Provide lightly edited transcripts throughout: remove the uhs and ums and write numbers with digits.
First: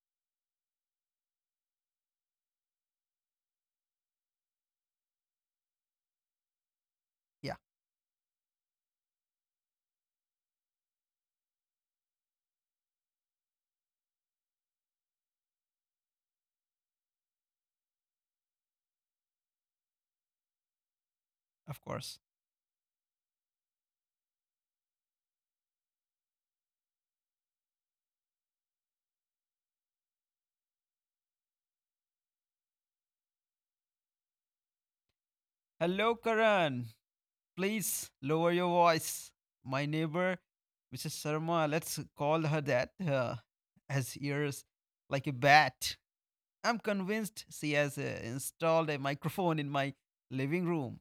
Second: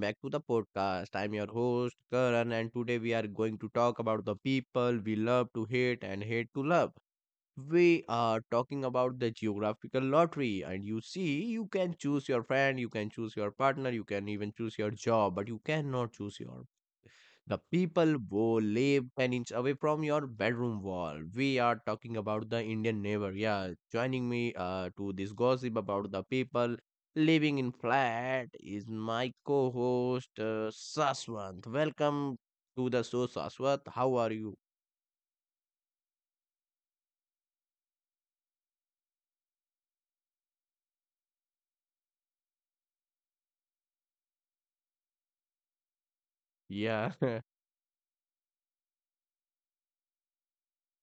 back to the podcast. I'm your host, Karan, and today we are going to talk about the people we love to hate and hate to love. Yeah, We are talking about the geographical lottery, and you see, you can choose your friend, you can choose your partner, you can even choose your job, but you cannot choose your the people who live 10 inch away from your bedroom wall. We of are talking course. about the Indian neighbor. Yeah, joining me to this gossip about the people living in flat is my co host, Saswant. Welcome to the show, Saswant. How are you? Hello, Karan. Please lower your voice. My neighbor, Mrs. Sharma, let's call her that, has ears like a bat. I'm Yeah. convinced she has installed a microphone in my living room.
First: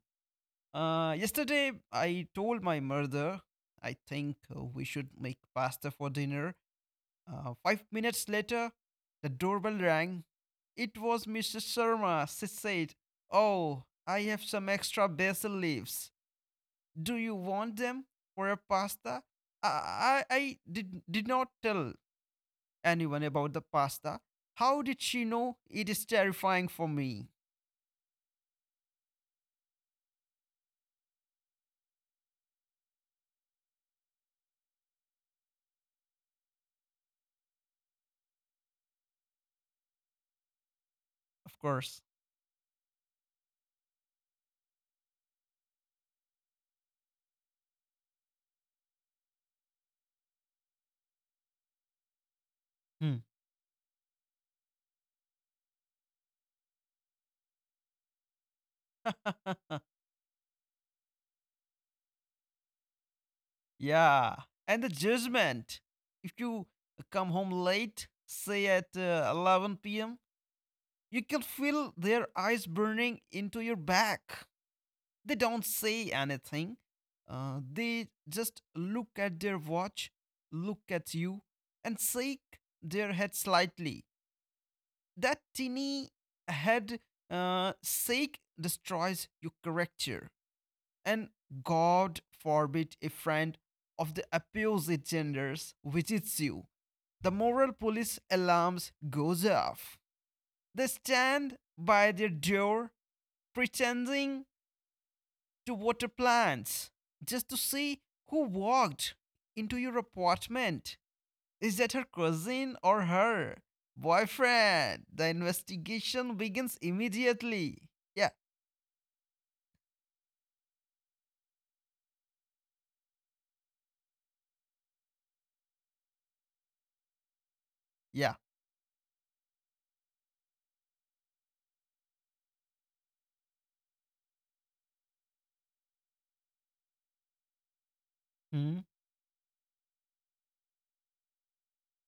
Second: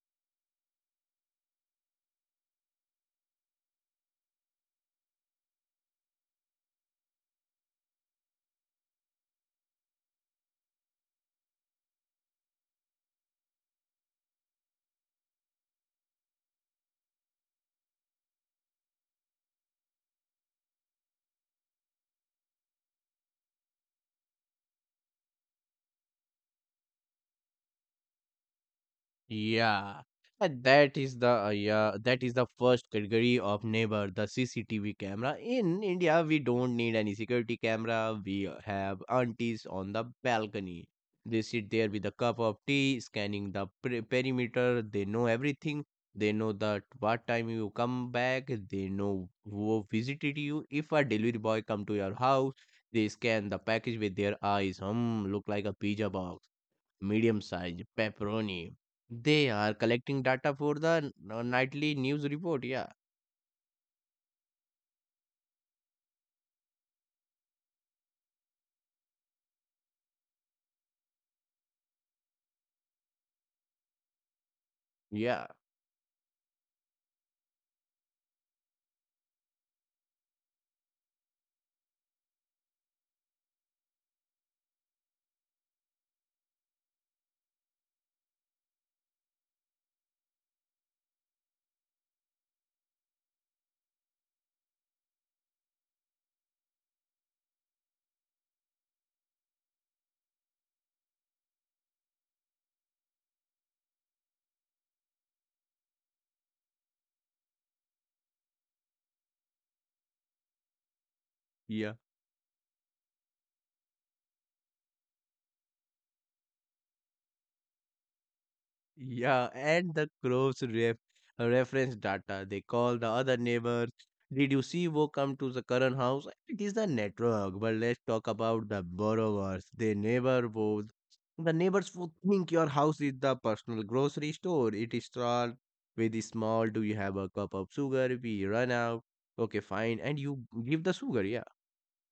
Yesterday, I told my mother I think we should make pasta for dinner. 5 minutes later, the doorbell rang. It was Mrs. Sharma. She said, Oh, I have some extra basil leaves. Do you want them for a pasta? I did not tell anyone about the pasta. How did she know? It is terrifying for me. Yeah, and that is the first category of neighbor, the CCTV camera. In India, we don't need any security camera. We have aunties on the balcony. They Of sit there course. with a cup of tea, scanning the perimeter. They know everything. They know that what time you come back. They know who visited you. If a delivery boy come to your house, they Hmm. scan the package with their eyes. Hmm, look like a pizza box medium size, pepperoni. They are collecting data for the nightly news report. Yeah, Yeah. And the judgment. If you come home late, say at 11 p.m., you can feel their eyes burning into your back. They yeah, don't say anything. They just look at their watch, look at you, and shake their head slightly. That teeny head shake destroys your character. And God forbid a friend of the opposite genders visits you. The moral police alarms goes off. They stand by their door pretending to water plants just to see who walked into your apartment. Is that yeah, her cousin or her boyfriend? The investigation begins immediately. Yeah, yeah. And the crows reference data. They call the other neighbors. Did you see who come to the current house? It is the network. But let's talk yeah. about the borrowers. They never would. The neighbors would think your house is the personal grocery store. It is starts with small. Do you have a cup of sugar? We run Hmm, out. Okay, fine. And you give the sugar. Yeah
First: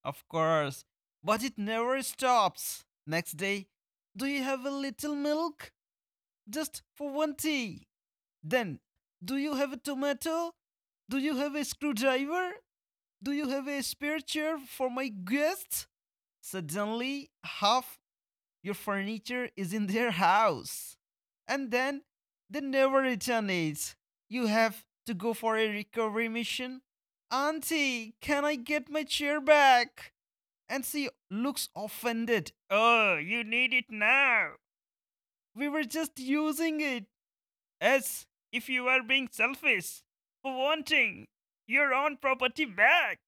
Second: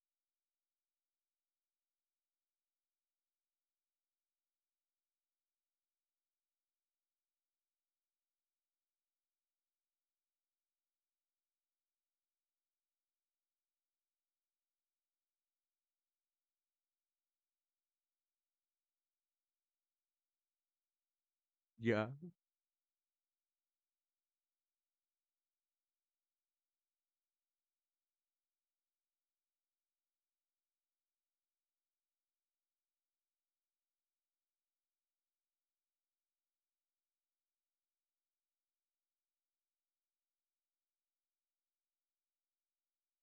of course. But it never stops. Next day, do you have a little milk? Just for one tea. Then, do you have a tomato? Do you have a screwdriver? Do you have a spare chair for my guest? Suddenly, half your furniture is in their house. And then Yeah. they never return it. You have to go for a recovery mission. Auntie, can I get my chair back? And she looks offended. Oh, you need it now. We were just using it. As if you are being selfish for wanting your own property back.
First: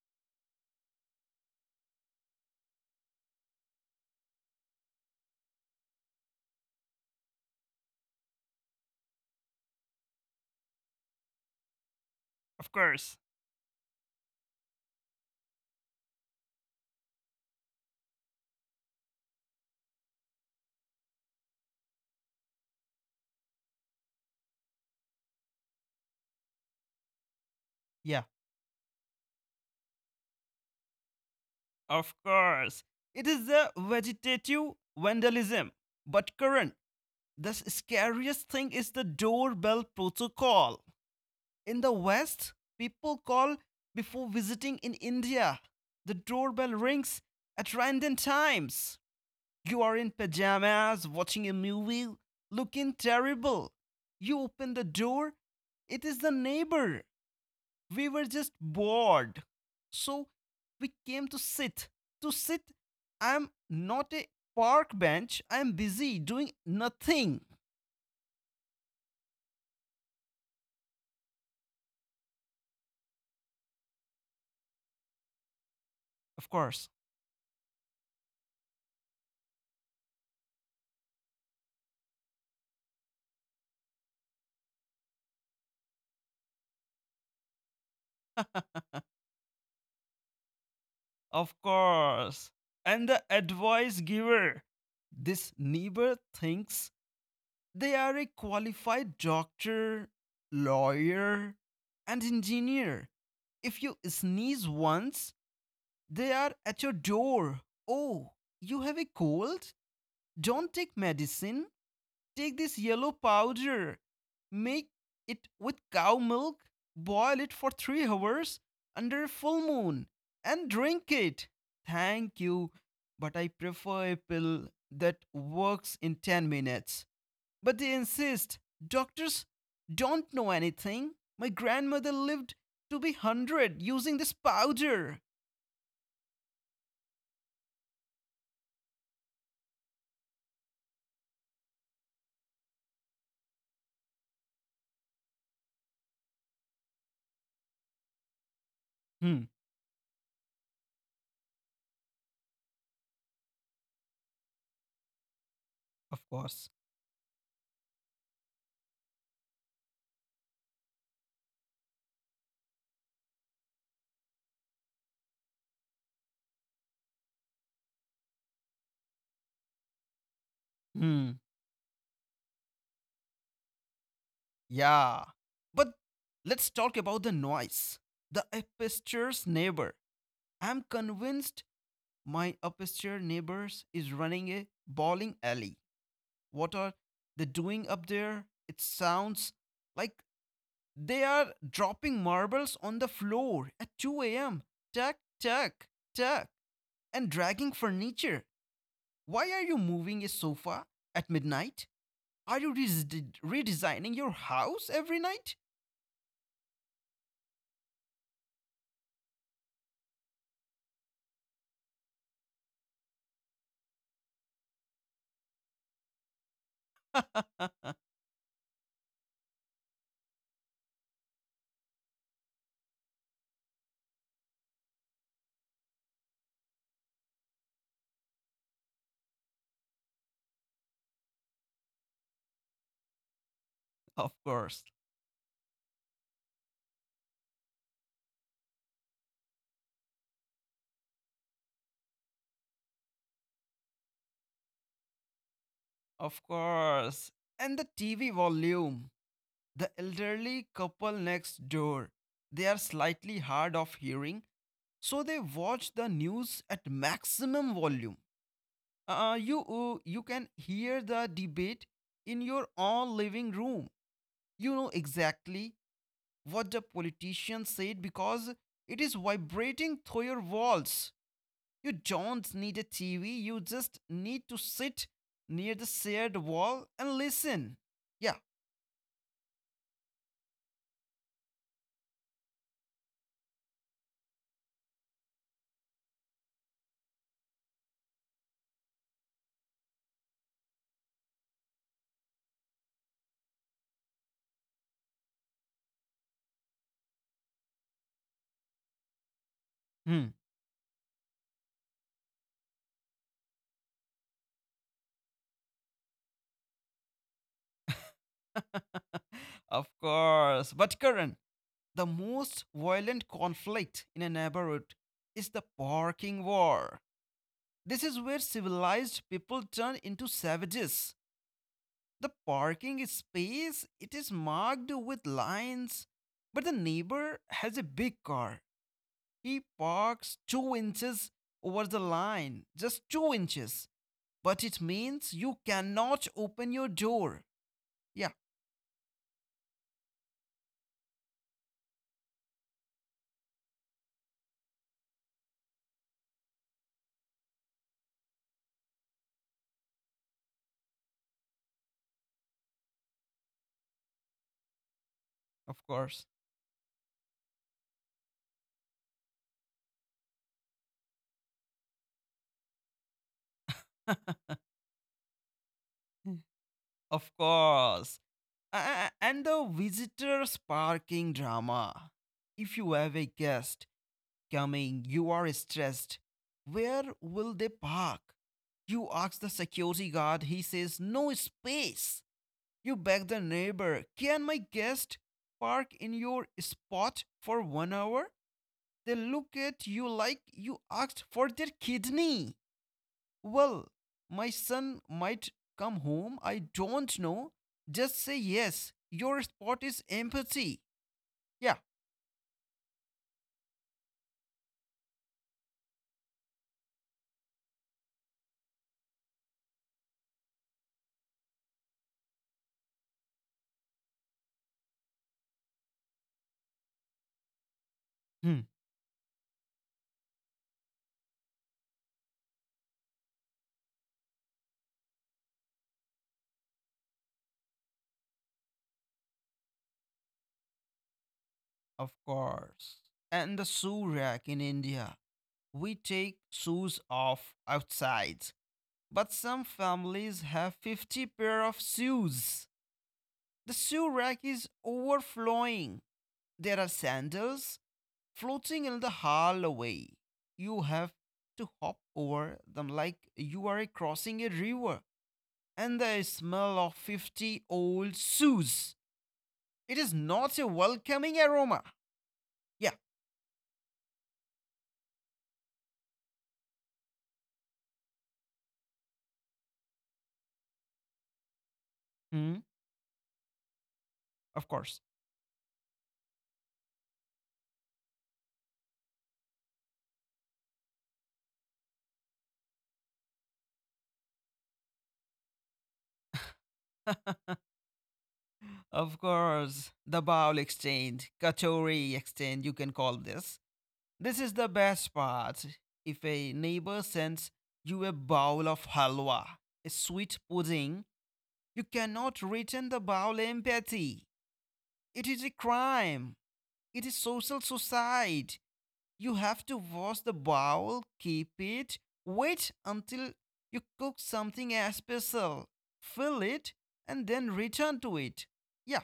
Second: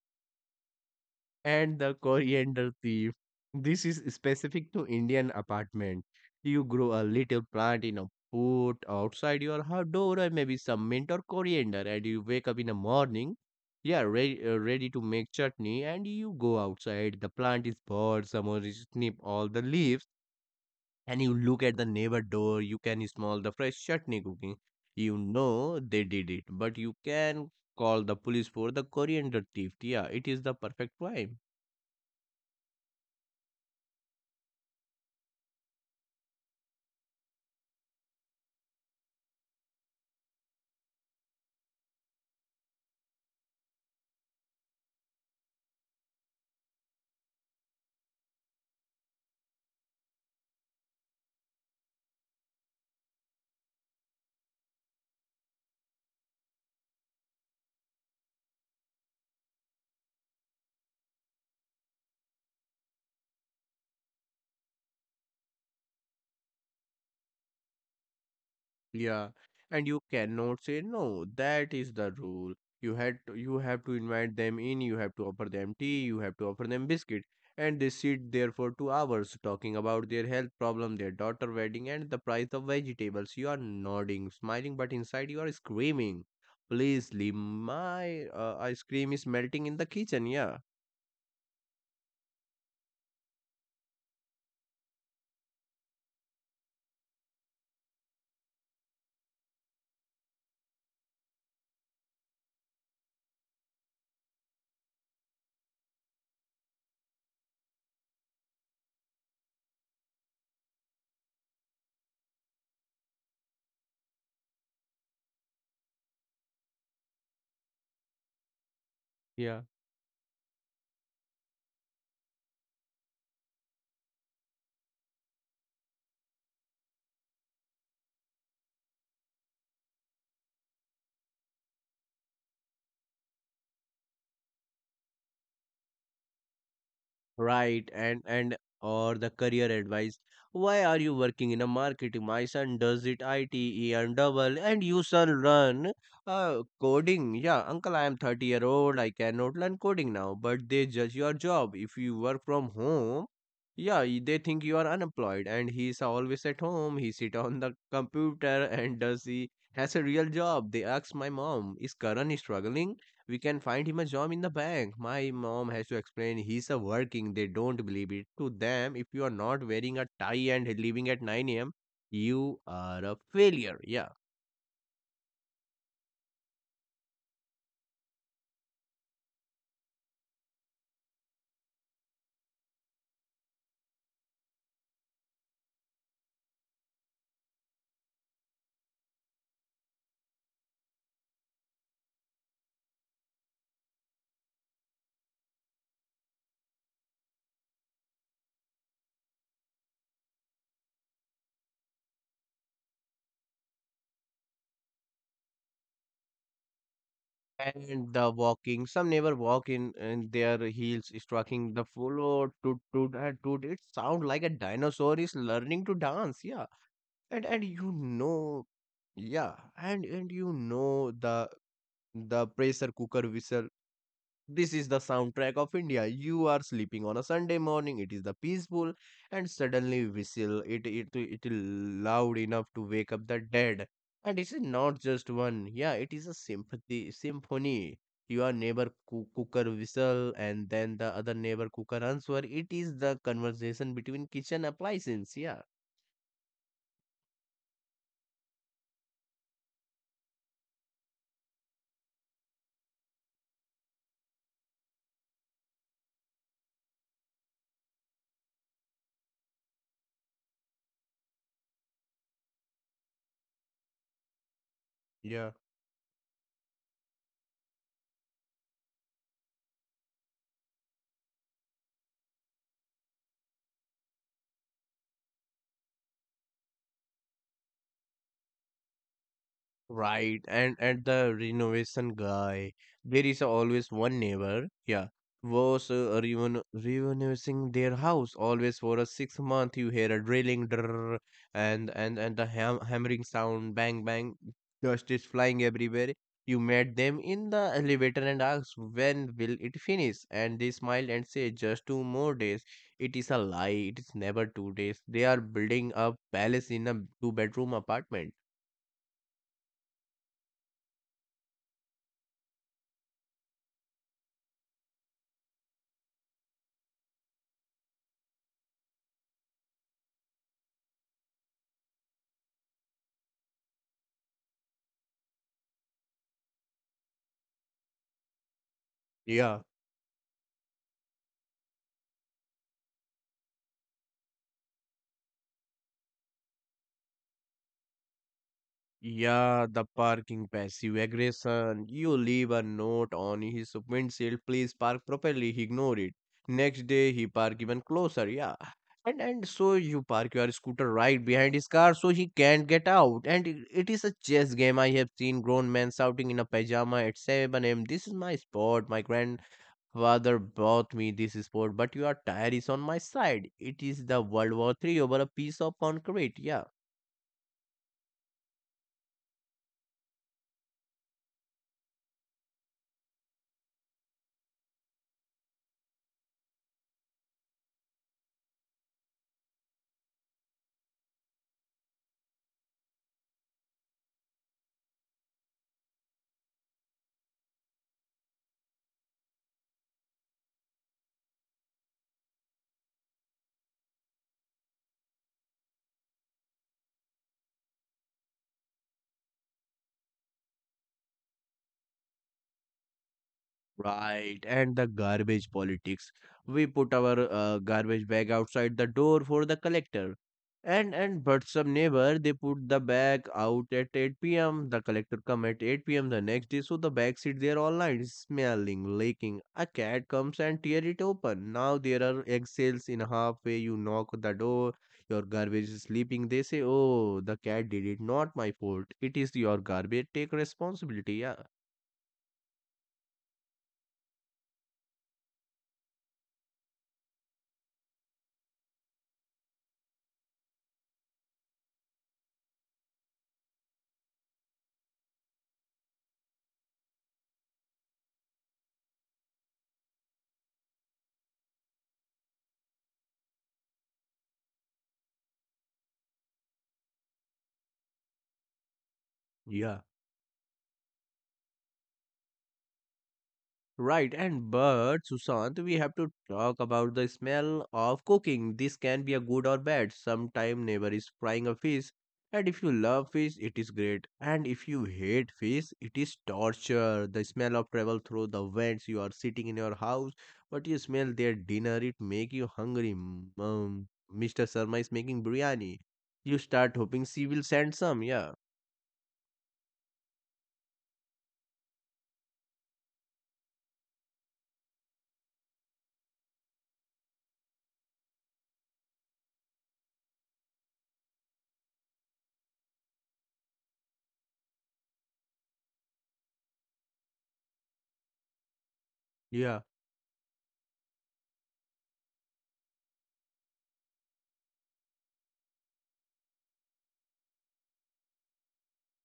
And the coriander thief. This is specific to Indian apartment. You grow a little plant in a pot outside your door, or maybe some mint or coriander, and you wake up in Of the course. morning. Yeah, ready, ready to make chutney, and you go outside. The plant is bored. Someone is snip all the leaves, and you look at the neighbor door. You can smell the fresh chutney cooking. You know they did it, but you can call the Yeah, police for the coriander thief. Yeah, it is the perfect crime. of course. It is the vegetative vandalism. But current, the scariest thing is the doorbell protocol. In the West, people call before visiting in India. The doorbell rings at random times. You are in pajamas watching a movie looking terrible. You open the door, it is the neighbor. We were just bored. So we came to sit. To sit, I'm not a park bench. I'm busy doing nothing. Yeah, and you cannot say no. That is the rule. You have to invite them in. You have to offer them tea. You have to Of offer them course. biscuit, and they sit there for 2 hours talking about their health problem, their daughter wedding, and the price of vegetables. You are nodding, smiling, but inside you are screaming. Please leave my ice cream is melting in the kitchen. Yeah. Of course. And the advice giver. This neighbor thinks they are a qualified doctor, lawyer, and engineer. If you sneeze once, they are at your door. Oh, you have a cold? Don't take medicine. Take this yellow powder, make it with cow milk, boil it for 3 hours under a full Yeah. moon, and drink it. Thank you, but I prefer a pill that works in 10 minutes. But they insist doctors don't know anything. My grandmother lived to be 100 using this powder. Right, and or the career advice. Why are you working in a marketing? My son does it ITE and double, and you son run, coding. Yeah, uncle, I am 30-year-old. I Hmm, cannot learn coding now. But they judge your job. If you work from home, yeah, they think you are unemployed. And he is of always at course. home. He sit on the computer and does he has a real job. They ask my mom, is Karan struggling? We can find him a job in the bank. My mom has to explain he's a working. They don't believe it. To them, if you are not wearing a tie and leaving at Hmm. 9 a.m., you are a failure. Yeah. Yeah. But let's talk about the noise. The upstairs neighbor. I'm convinced my upstairs neighbors is running a bowling alley. What are they doing up there? It sounds like they are dropping marbles on the floor at 2 a.m. Tuck, tuck, tuck, and dragging furniture. Why are you moving a sofa at midnight? Are you redesigning your house every night? And the walking, some neighbor walk in and their heels striking the floor. Toot toot and toot. It sound like a dinosaur is learning to dance. Yeah. And you know, yeah. And you know the pressure cooker whistle. This is the soundtrack of India. You are sleeping on a Sunday morning. It is the peaceful, and suddenly whistle. It loud enough to wake up the dead. Of And it is course. not just one. Yeah, it is a sympathy symphony. Your neighbor cooker whistle, and then the other neighbor cooker answer. It is the conversation between kitchen appliances. Yeah. Of course. And the TV volume. The elderly couple next door. They are slightly hard of hearing, so they watch the news at maximum volume. You can hear the debate in your own living room. You know Yeah. exactly what the politician said because it is vibrating through your walls. You don't need a TV, you just need to sit near the shared wall and listen. Yeah, Right, and at the renovation guy, there is always one neighbor, yeah, was reven renovating their house always for a 6 month. You hear a drilling, drrrr, and the hammering sound, bang bang, dust is flying everywhere. You met them in the elevator and asked, "When will it finish?" hmm, And they smile and say, "Just two more days." It is a lie. It is never 2 days. They are building a palace in a two-bedroom apartment. of course. But Karan, the most violent conflict in a neighborhood is the parking war. This is where civilized people turn into savages. The parking space it is marked with lines, but the neighbor has a big car. Yeah. He parks 2 inches over the line, just 2 inches. But it means you cannot open your door. Yeah, Yeah, the parking passive aggression. You leave a note on his windshield, please park properly. He ignored it. Next day he park even closer. Yeah. And so you park your scooter right behind his car so he can't get out. And it is a chess game. I have seen grown of men course. shouting in a pajama at 7 a.m. This is my sport. My grandfather bought me this sport, but your tire is on my side. It is the World War Three over a piece of Hmm. concrete. Yeah. Of course. And the visitors parking drama. If you have a guest coming, you are stressed. Where will they park? You ask the security guard, he says, No space. You beg the neighbor, Can my guest park in your spot for 1 hour? They look at you like you asked for their kidney. Well, my son might come home. I don't know. Just say yes. Your spot is empathy. Yeah. Right, and the garbage politics. We put our, garbage bag outside the door for the collector. And but some neighbor they put the bag out at 8 p.m. The collector come at 8 p.m. the next day, so the bag sit there all night, Hmm. smelling, leaking. A cat comes and tear it open. Now there are eggshells in halfway. You knock the door. Your garbage is sleeping. They say, "Oh, the cat did it. Not my fault. It is your garbage. Take responsibility." Yeah, Of course. And the shoe rack in India. We take shoes off outside. But some families have 50 pair of shoes. The shoe rack is overflowing. There are sandals, floating in the hallway. You have to hop over them like you are crossing a river. And the smell of 50 old shoes. yeah. It is not a welcoming aroma. Yeah. Right, and but Sushant, we have to talk about the smell of cooking. This can be a good or bad. Sometime neighbor is frying a fish, and Hmm. if you love fish, it is great. And if Of you course. hate fish, it is torture. The smell of travel through the vents. You are sitting in your house, but you smell their dinner. It make you hungry. Mr. Sharma is making biryani. You start hoping she will send some. Yeah. Of course. The bowl exchange, Katori exchange, you can call this. This is the best part. If a neighbor sends you a bowl of halwa, a sweet pudding, you cannot return the bowl empty. It is a crime. It is social suicide. You have to wash the bowl, keep it, wait until you cook something special, fill it, and then return to it. Yeah,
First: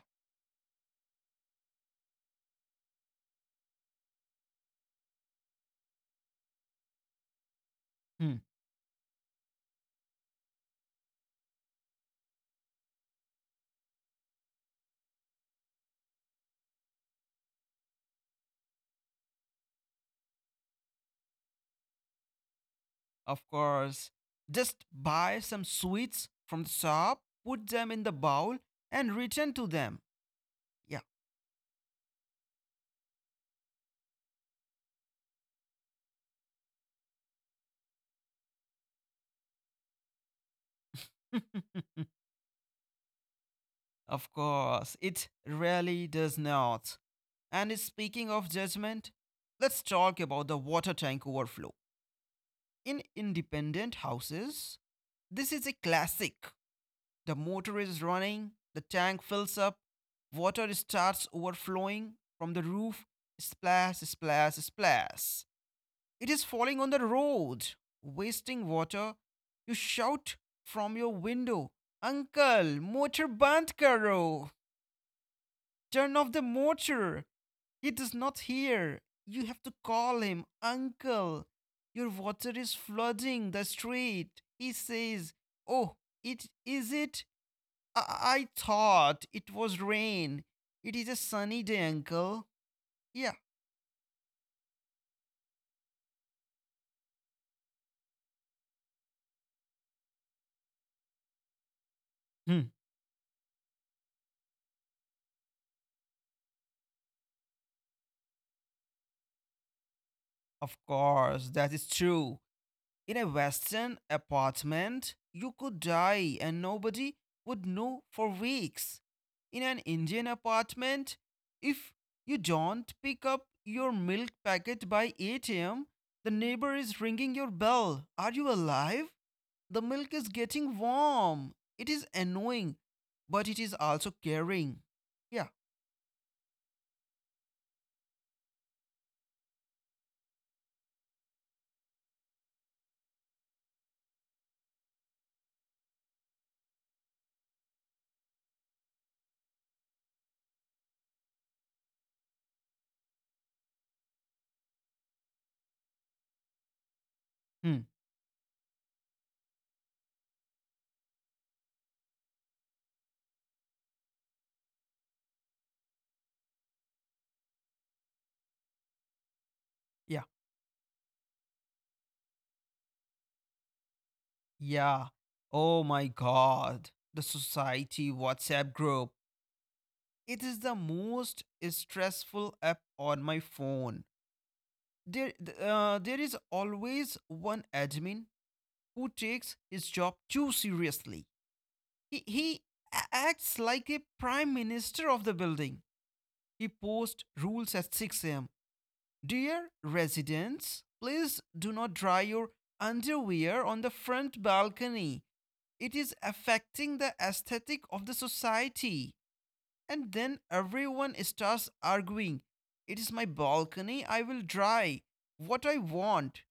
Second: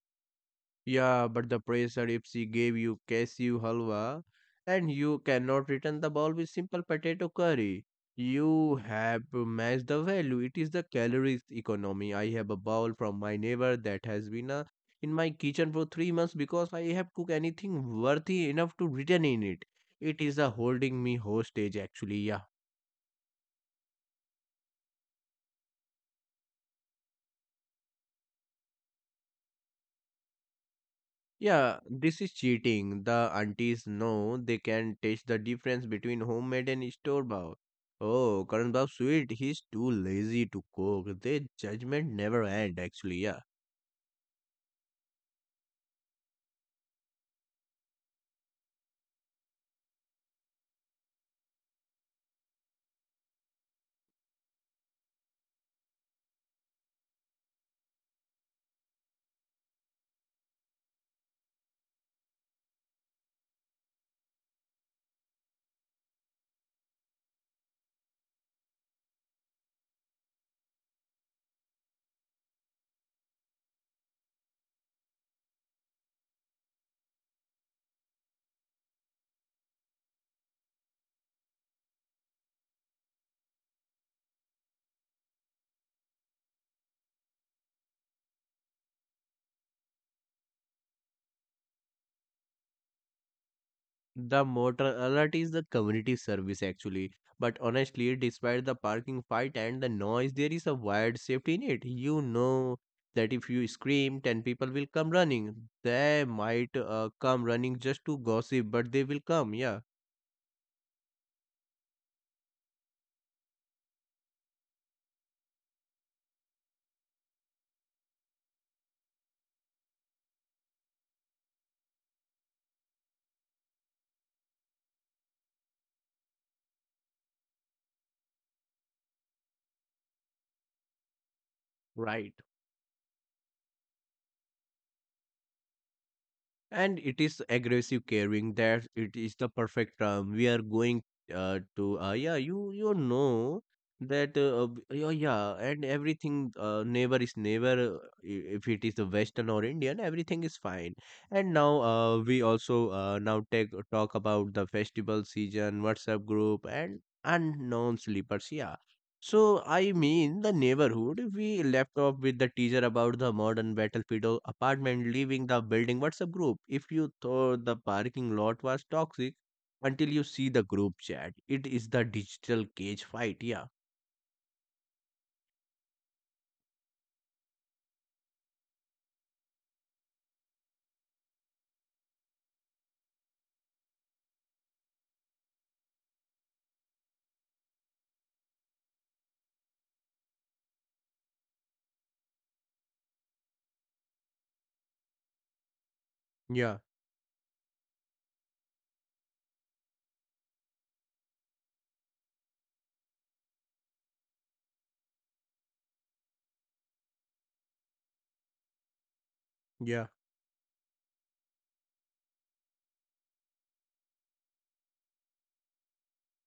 Yeah, but the pressure if she gave you cashew halwa and you cannot return the bowl with simple potato curry. hmm, You have to match the value. It is the calories economy. I have a bowl from my neighbor that has been, in my kitchen for 3 months because I have cooked anything worthy enough to return in it. It is a holding me hostage actually. Yeah. of course. Just buy some sweets from the shop, put them in the bowl, and return to them. Yeah, Yeah, this is cheating. The aunties know they can taste the difference between homemade and store bought. Oh, Karan Bab sweet, he's too lazy to cook. Their judgment never end actually, yeah. of course. It really does not. And speaking of judgment, let's talk about the water tank overflow. In independent houses, this is a classic. The motor is running, the tank fills up, water starts overflowing from the roof. Splash, splash, splash. It is falling on the road, wasting water. You shout from your window, Uncle, motor band karo. Turn off the motor. He does not hear. You have to call him, Uncle. Your water is flooding the street. He says, Oh, it is it? I thought it was rain. It is a sunny day, Uncle. Yeah. The motor alert is the community service actually. But honestly, despite the parking fight and the noise, there is a wired safety net. You Hmm, know that if you scream, 10 people will come running. They might, come running just to gossip, but they will come, yeah. of course, that is true. In a Western apartment, you could die and nobody would know for weeks. In an Indian apartment, if you don't pick up your milk packet by 8 a.m., the neighbor is ringing your bell. Are you alive? The milk is getting warm. It is Right. annoying, but it is also caring. Yeah. And it is aggressive caring that it is the perfect term. We are going to yeah, you know that b- yeah, yeah, and everything Neighbor is neighbor. If it is the Western or Indian, everything is fine. And now, we also now take talk about the festival season, WhatsApp group, and Hmm. unknown sleepers. Yeah, so, I mean, the neighborhood, we left off with the teaser about the modern battlefield apartment leaving the building WhatsApp group. If you thought the parking lot was toxic, until Yeah. you see the group chat, it is the digital cage fight. Yeah, Yeah. Oh my god. The society WhatsApp group. It is the most stressful app on my phone. There is always one admin who takes his job too seriously. He acts like a prime minister of the building. He yeah, posts rules at 6 a.m. Dear residents, please do not dry your underwear on the front balcony. It is affecting the aesthetic of the society. yeah. And then everyone starts arguing. It is my balcony. I will dry what I want.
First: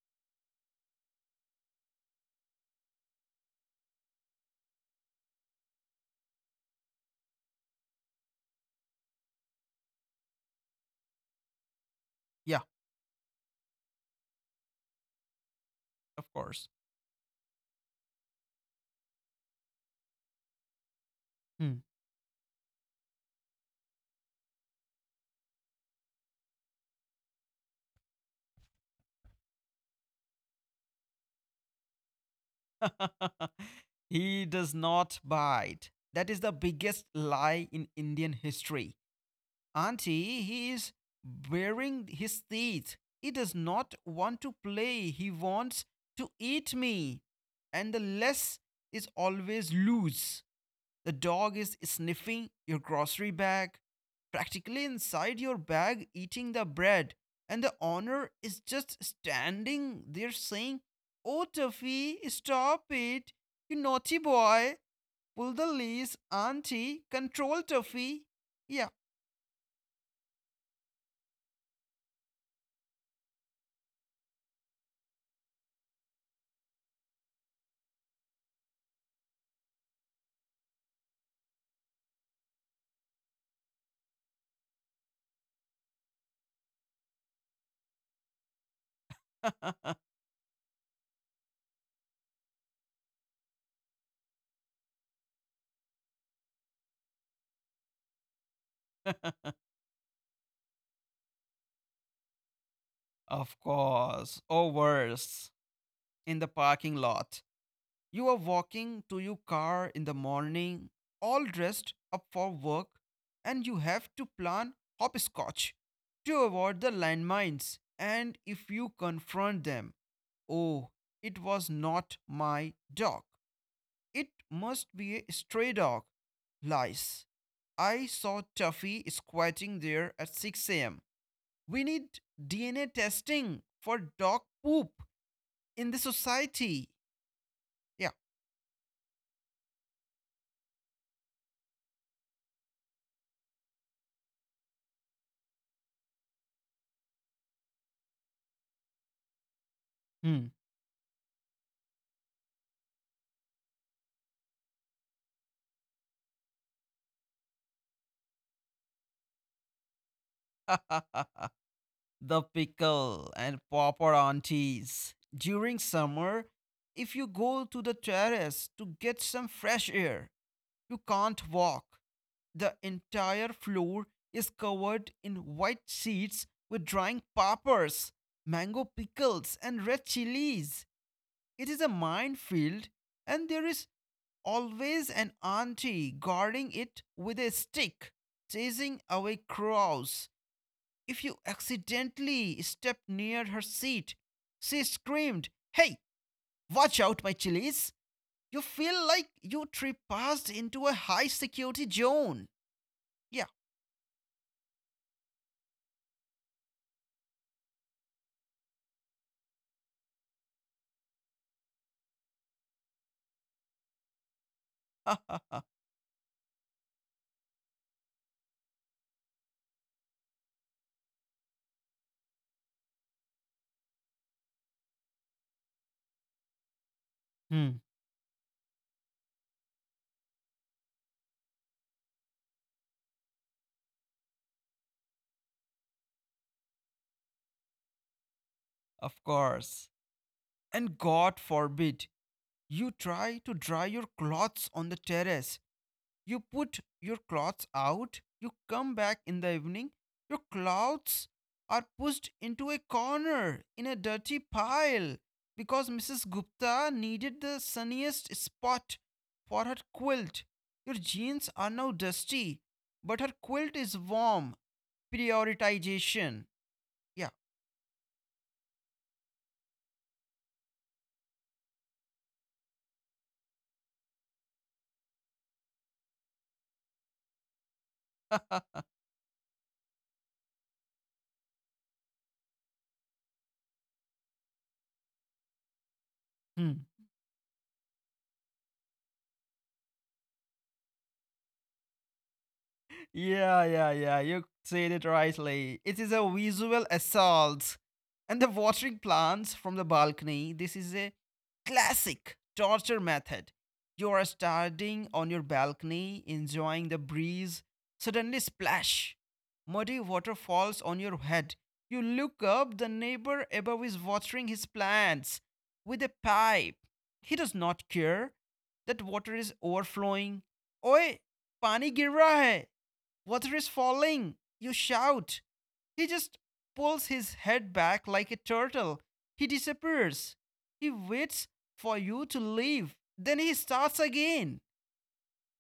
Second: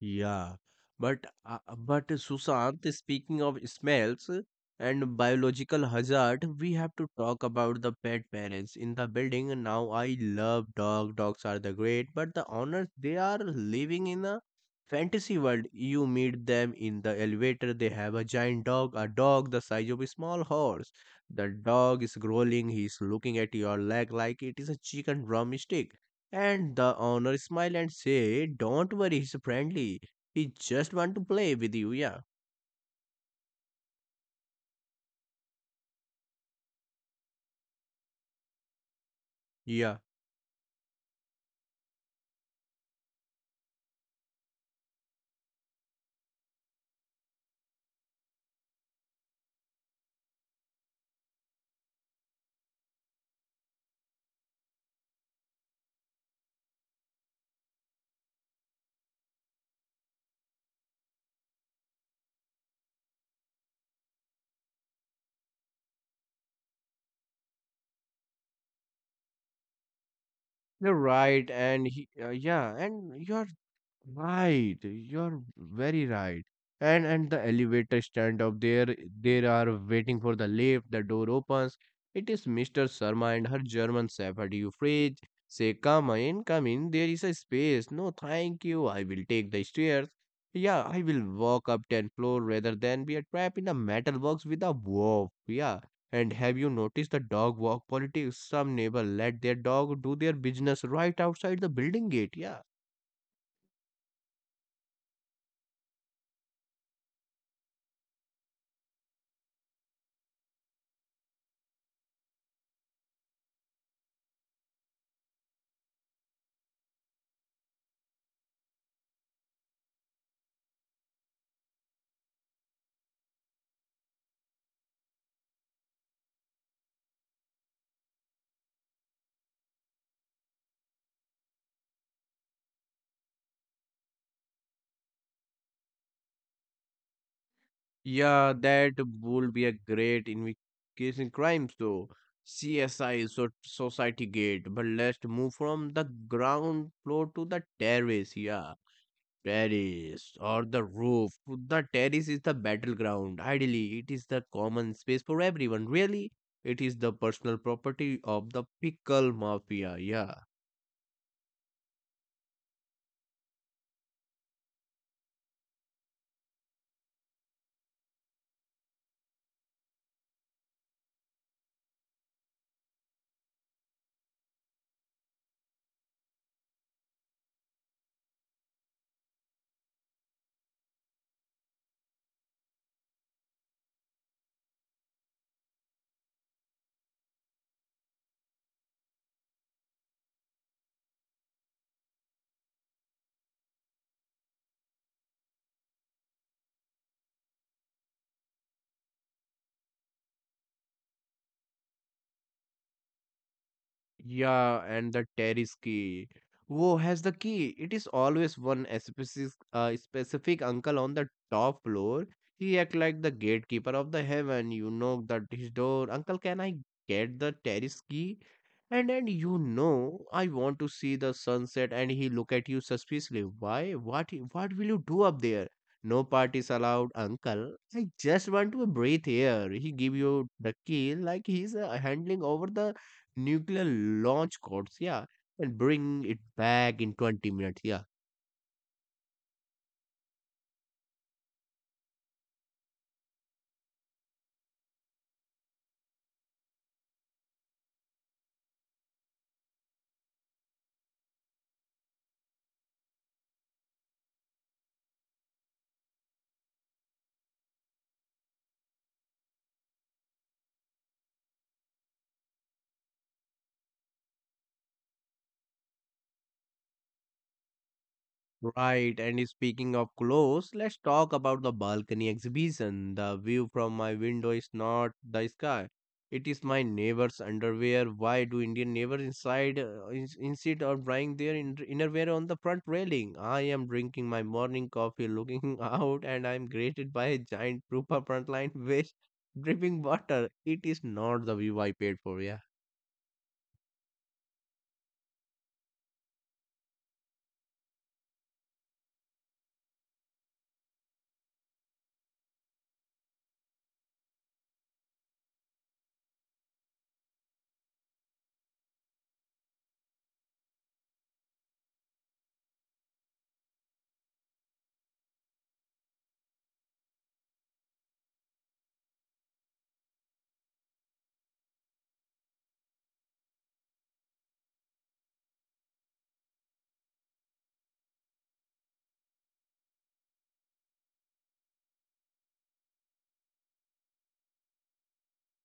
Yeah, but Sushant, speaking of smells and biological hazard, we have to talk about the pet parents in the building. Now, I love dog. Dogs are the great, but the Yeah, owners they are living in a fantasy world. You of meet course. them in the elevator. They have a giant dog, a dog the size of a small horse. The Hmm. dog is growling. He's looking at your leg like it is a chicken drumstick and the owner smiled and said, don't worry, he's friendly. He just want to play with you, yeah. He does not bite. That is the biggest lie in Indian history. Yeah, Auntie, he is baring his teeth. He does not want to play. He wants to eat me. And the less is always loose. The dog is sniffing your grocery bag, practically inside your bag, eating the bread. And the owner is just standing there saying, Oh, Tuffy, stop it. You naughty boy. Pull the leash, auntie. Control Tuffy. Yeah. you're right, and he, yeah, and you're Right, you're very right. And the elevator stand up there, they are waiting for the lift, the door opens. It is Mr. Sharma and her German shepherd Euphrates. Say, come in, come in, there is a space. No, thank you, I will take the stairs. Yeah, I will walk up 10 floor rather than be a trap in a metal box with a wolf. Yeah. And have you noticed the dog walk politics? Some neighbor let their dog do their business right outside the building gate. Yeah Of course. Or worse. In the parking lot. You are walking to your car in the morning, all dressed up for work, and you have to plan hopscotch to avoid the landmines. And if you confront them, oh, it was not my dog. It must be a stray dog. Lies. I saw Tuffy squatting there at 6 a.m. We need DNA testing for dog poop in the society. Yeah. Yeah, that would be a great investigation crime. So, CSI, so Society Gate. But let's move from the ground floor to the terrace. Yeah, terrace Hmm. or the roof. The terrace is the battleground. Ideally, it is the common space for everyone. Really, it is the personal property of the pickle mafia. Yeah. The pickle and popper aunties. During summer, if you go to the terrace to get some fresh air, you can't walk. The entire floor is covered in white sheets with drying poppers, mango pickles, and red chilies. It is a minefield, and there is always an auntie guarding it with a stick, chasing away crows. If you accidentally stepped near her seat, she screamed, Hey, watch out, my chilies! You feel like you trespassed into a high security zone. Yeah. Yeah, and the terrace key. Who has the key? It is always one specific, specific uncle on the top floor. He act like the gatekeeper of the heaven. You knock the his door. Uncle, can I get the terrace key? And then I want to see the sunset. And he look at you suspiciously. Why? What? What will you do up there? No parties allowed, uncle. Hmm. I just want to breathe here. He give you the key like he's handling over the nuclear launch codes, yeah, and bring it back in 20 minutes, yeah. Of course. And God forbid you try to dry your clothes on the terrace. You put your clothes out, you come back in the evening, your clothes are pushed into a corner in a dirty pile because Mrs. Gupta needed the sunniest spot for her quilt. Your jeans are now dusty, but her quilt is warm. Prioritization. Yeah. Right, and speaking of clothes, let's talk about the balcony exhibition. The view from my window is not the sky. It is my neighbor's underwear. Why do Indian neighbors inside insist on drying their innerwear on the front railing? I am drinking my morning coffee, looking out, and I am Hmm. greeted by a giant group of frontline waste dripping water. It is not the view I paid for, yeah. Yeah, yeah, yeah. You said it rightly. It is a visual assault. And the watering plants from the balcony, this is a classic torture method. You are standing on your balcony, enjoying the breeze. Suddenly, splash! Muddy water falls on your head. You look up, the neighbor above is watering his plants with a pipe. He does not care that water is overflowing. Oi, pani गिर रहा है. Water is falling! You shout. He just pulls his head back like a turtle. He disappears. He waits for you to leave. Then he starts again.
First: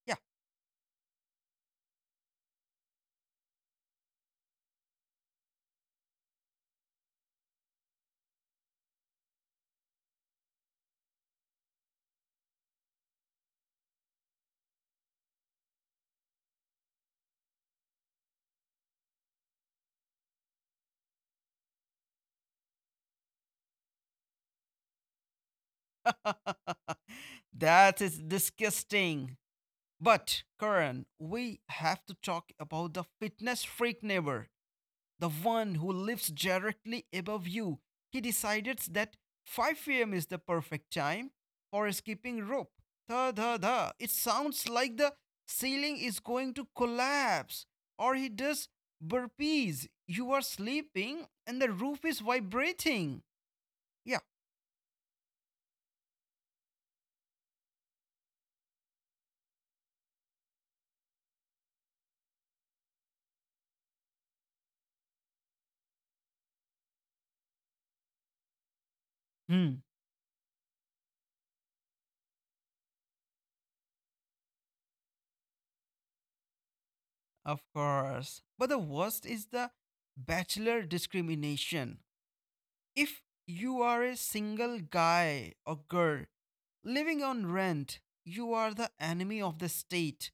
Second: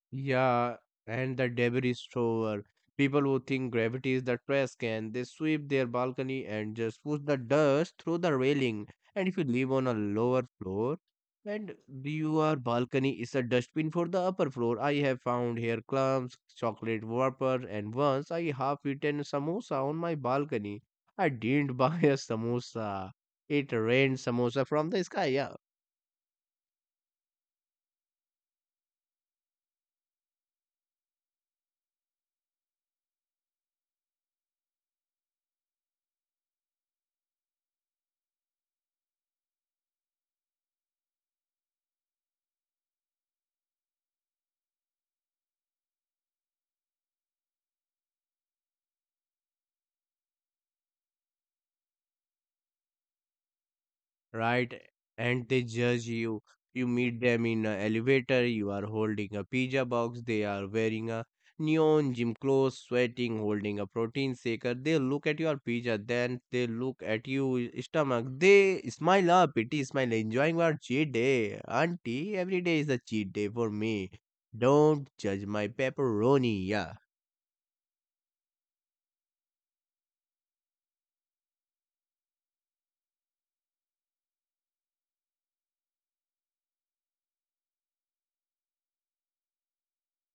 Yeah, Yeah, and the debris thrower. People who think gravity is the trash can, they sweep their balcony and just push the dust through the railing. And if you live on a lower floor, and your balcony is a dustbin for the upper floor, I have found hair clumps, chocolate vapor, and once I half eaten samosa on my balcony. I didn't buy a samosa. It rained samosa from the sky. Yeah. that is disgusting. But, Karan, we have to talk about the fitness freak neighbor. The one who lives directly above you. He decides that 5 p.m. is the perfect time for skipping rope. Da da da. It sounds like the ceiling is going to collapse. Or he does burpees. You are sleeping and the roof is vibrating. Yeah. Right? And they judge you. You meet them in an elevator, you are holding a pizza box, they are wearing a neon gym clothes, sweating, holding a protein shaker. They look at your pizza, then they look at you stomach. They smile up, Hmm. pity smile, enjoying your cheat day. Auntie, every day is a cheat day for me. Don't judge my pepperoni, yeah. Of course. But the worst is the bachelor discrimination. If you are a single guy or girl living on rent, you are the enemy of the state.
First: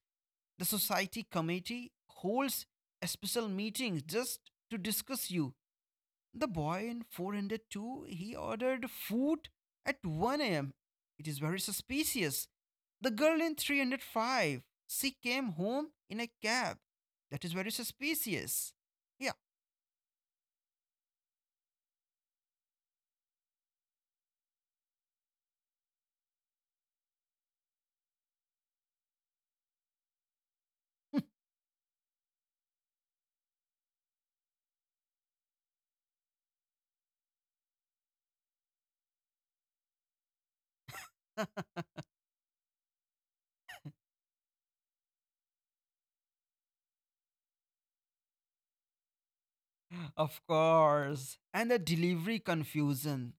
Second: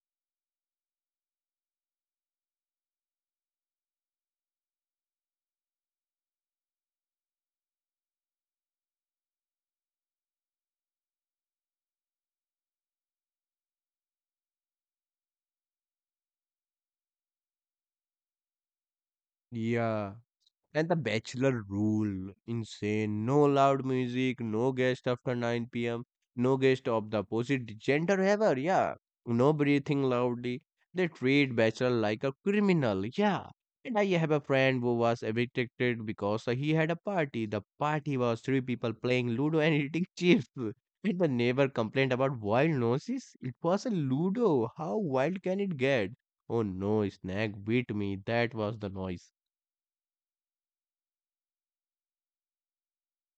The society committee holds a special meeting just to discuss you. The boy in 402, he ordered food at 1 a.m. It is very suspicious. The girl in 305, she came home in a cab. That is very suspicious. Yeah, Yeah. And the bachelor rule, insane. No loud music, no guest after 9 p.m., no guest of the opposite gender ever, yeah. No breathing loudly. They treat bachelor like a criminal, yeah. And I have a friend who was evicted because he had a party. The party was three people playing Ludo and eating chips. And the neighbor complained about wild noises. It was a Ludo. How wild can it get? Oh no, snag beat me. That was the noise. of course. And the delivery confusion.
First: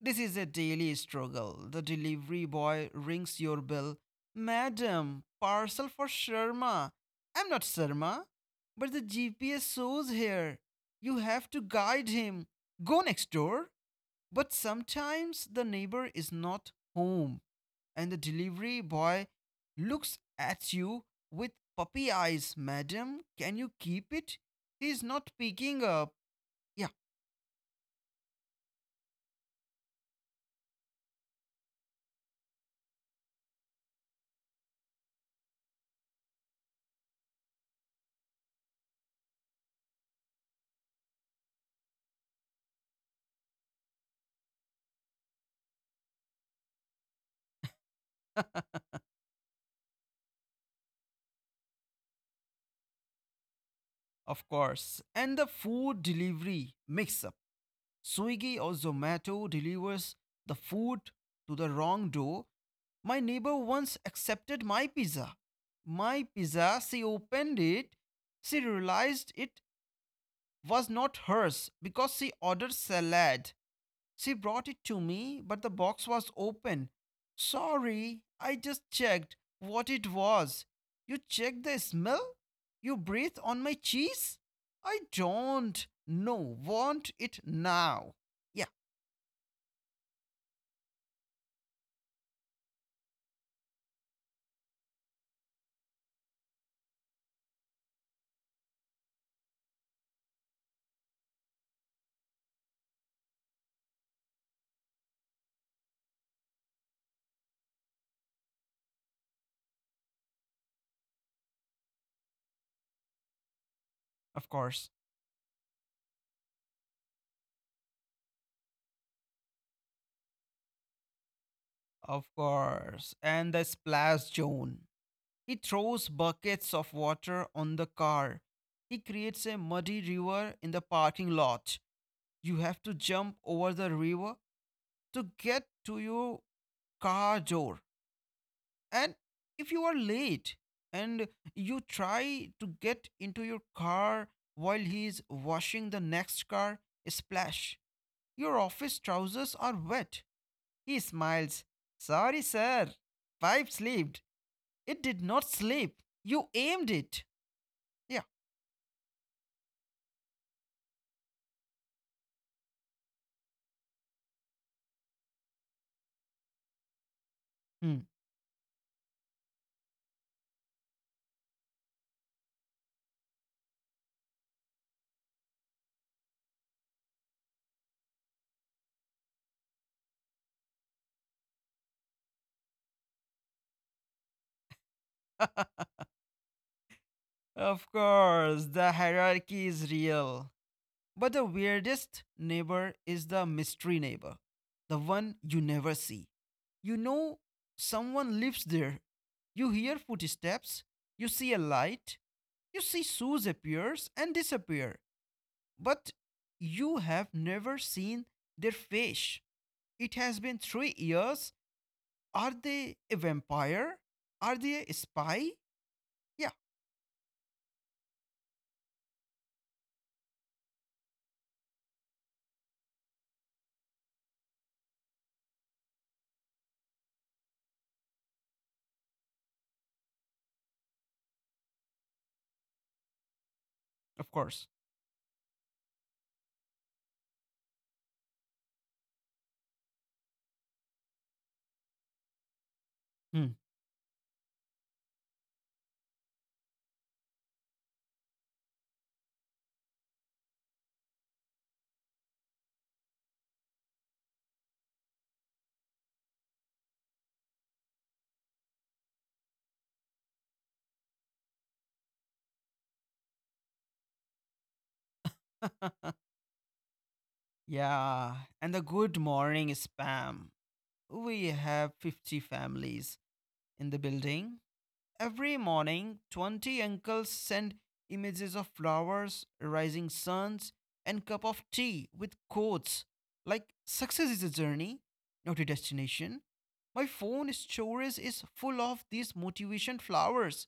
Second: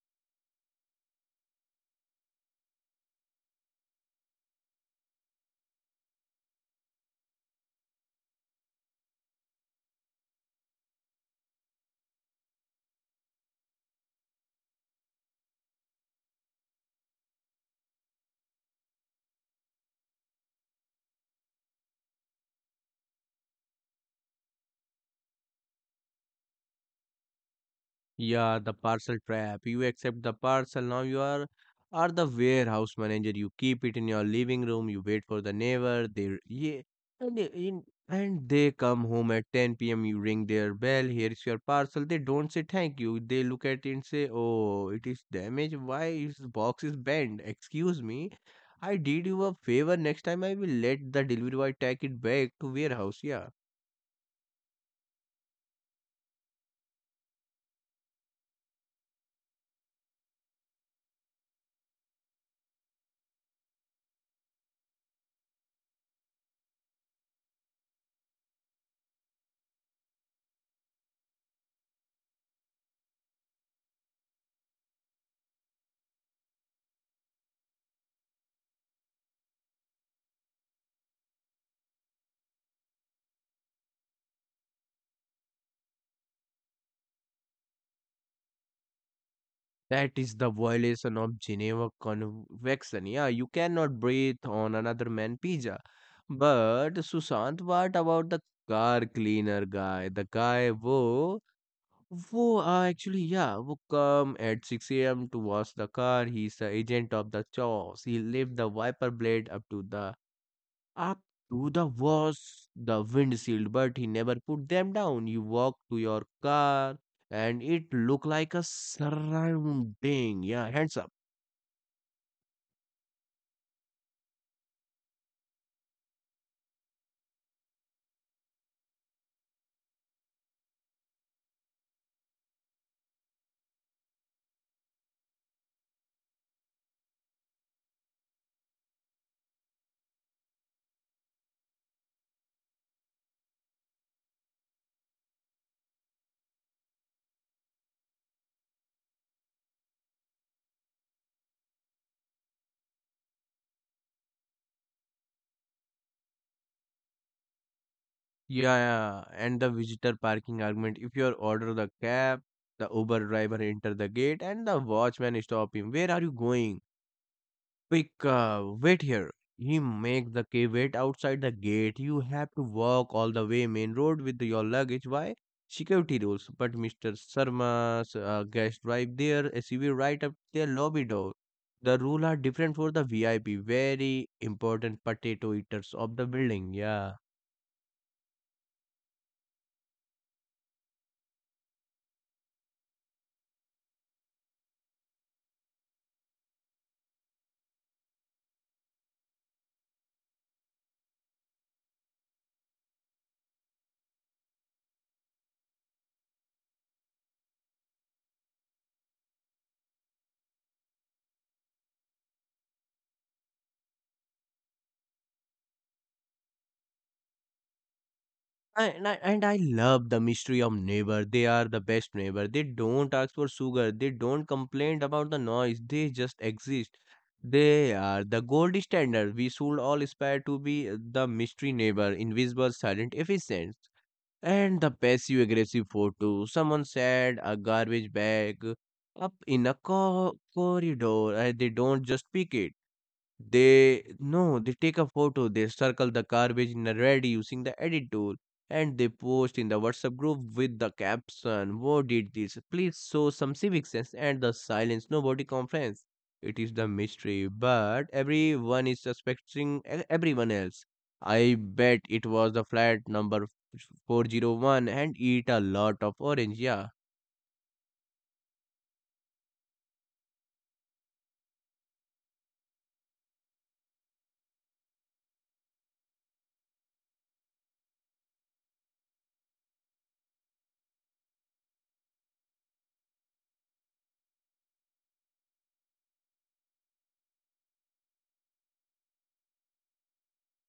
This is a daily struggle. The delivery boy rings your bell. Madam, parcel for Sharma. I'm not Sharma, but the GPS shows here. You have to guide him. Go next door. But sometimes the neighbor is not home and the delivery boy looks at you with puppy eyes. Madam, can you keep it? He's not picking up. Yeah, Yeah, the parcel trap. You accept the parcel. Now you are the warehouse manager. You keep it in your living room. You wait for the neighbor. They r- yeah, and they- in and they come home at 10 p.m. You ring their bell. Here is your parcel. They don't say thank you. They look at it and say, "Oh, it is damaged. Why is box is bent? Excuse me." I did you a favor. Next time I will let the delivery boy take it back to warehouse. Yeah. of course. And the food delivery mix up. Swiggy or Zomato delivers the food to the wrong door. My neighbor once accepted my pizza. My pizza, she opened it. She realized it was not hers because she ordered salad. She brought it to me, but the box was open. Sorry, I just checked what it was. You check the smell? You breathe on my cheese? I don't. No, want it now. Yeah. That is the violation of Geneva Convention. Yeah, you cannot breathe on another man pizza. But Sushant, what about the car cleaner guy? The guy who actually yeah who come at 6 a.m. to wash the car. He's the agent of the chaos. He left the wiper blade up to the windshield, but he never Of put course. them down. You walk to your car and it looked like a surrounding. Yeah, hands up. Of course. And the splash zone. He throws buckets of water on the car. He creates a muddy river in the parking lot. You have to jump over the river to get to your car door. And if you are late and you try to get into your car while he is washing the next car, splash. Your office trousers are wet. He smiles. Sorry, sir. Pipe slipped. It did not slip. You aimed it. Yeah. Yeah, yeah, and the visitor parking argument. If you order the cab, the Uber driver enter the gate and the watchman stop him. Where are you going? Hmm. Quick, wait here. He make the key wait outside the gate. You have to walk all the way main road with your luggage. Why? Security rules. But Mr. Sharma's guest drive there, SUV right up their lobby door. The rule are different for the VIP, very important potato eaters of the building. Yeah. Of course, the hierarchy is real. But the weirdest neighbor is the mystery neighbor, the one you never see. You know someone lives there. You hear footsteps, you see a light, you see shoes appears and disappear, but you have never seen their face. It has been 3 years. Are they a vampire? Are they a spy? Yeah, And I love the mystery of neighbor. They are the best neighbor. They don't ask for sugar. They don't complain about the noise. They just exist. They are the gold standard. We should all aspire to be the mystery neighbor, invisible, silent, efficient. of course. And the passive aggressive photo. Someone said a garbage bag up in a corridor and they don't just pick it. Hmm. They no, they take a photo, they circle the garbage in a red using the edit tool, and they post in the WhatsApp group with the caption, who did this? Please show some civic sense and the silence nobody complains. It is the mystery, but everyone is suspecting everyone else. I bet it was the flat number 401 and eat a lot of orange, yeah. Yeah, and the good morning spam. We have 50 families in the building. Every morning, 20 uncles send images of flowers, rising suns, and cup of tea with quotes like success is a journey, not a destination. My phone storage is full of these motivation flowers.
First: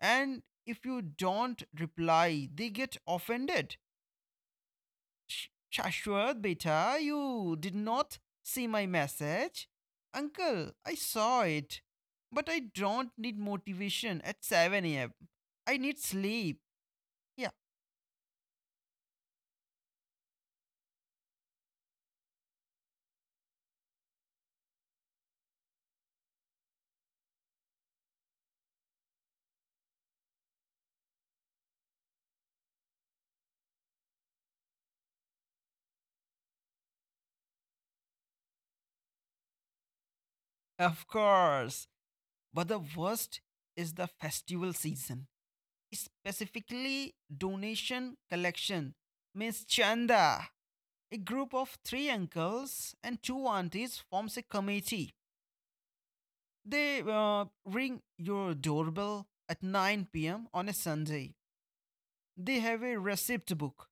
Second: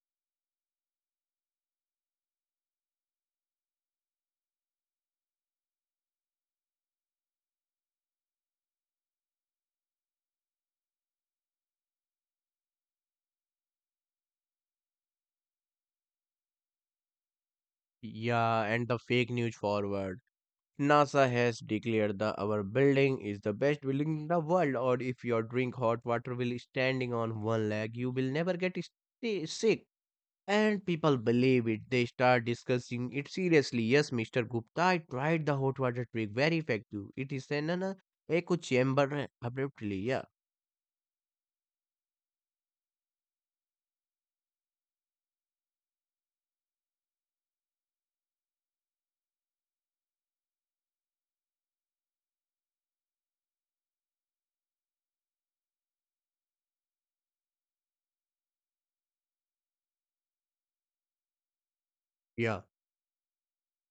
And if you don't reply, they get offended. Sh- Shashwat, beta, you did not see my message. Uncle, I saw it. But I don't need motivation at 7 am. I need sleep. Yeah, Yeah, and the fake news forward. NASA has declared that our building is the best building in the world, or if you drink hot water while standing on one leg, you will never get sick. And people believe it. They start discussing it seriously. Yes, Mr. Gupta, I tried the hot water trick. Very effective. It is an echo chamber eh, abruptly. Yeah. of course. But the worst is the festival season, specifically donation collection. Miss Chanda. A group of three uncles and two aunties forms a committee. They ring your doorbell at 9 p.m. on a Sunday. They Yeah. have a receipt book.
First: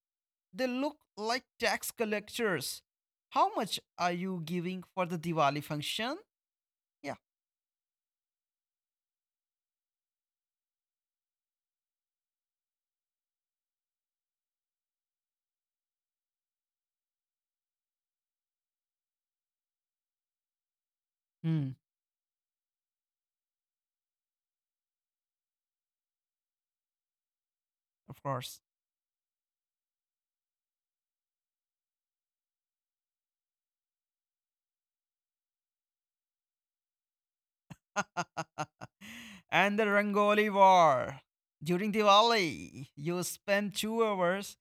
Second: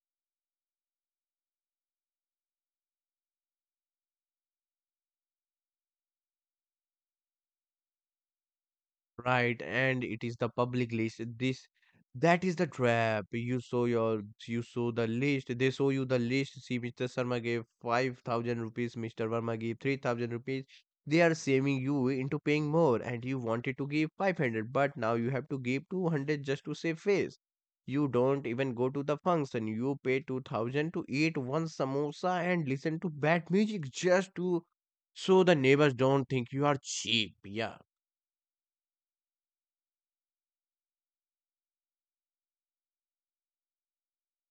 They look like tax collectors. How much are you giving for the Diwali function? Yeah, Right, and it is the public list. This that is the trap. You saw the list. They show you the list. See, Mr. Sharma gave 5,000 rupees. Mr. Verma gave 3,000 rupees. They are hmm, saving you into paying more, and you wanted to give 500, but now you have to give 200 just to save face. You of don't course. even go to the function. You pay 2,000 to eat one samosa and listen to bad music just to so the neighbors don't think you are cheap. Yeah. And the Rangoli war. During Diwali, you spend 2 hours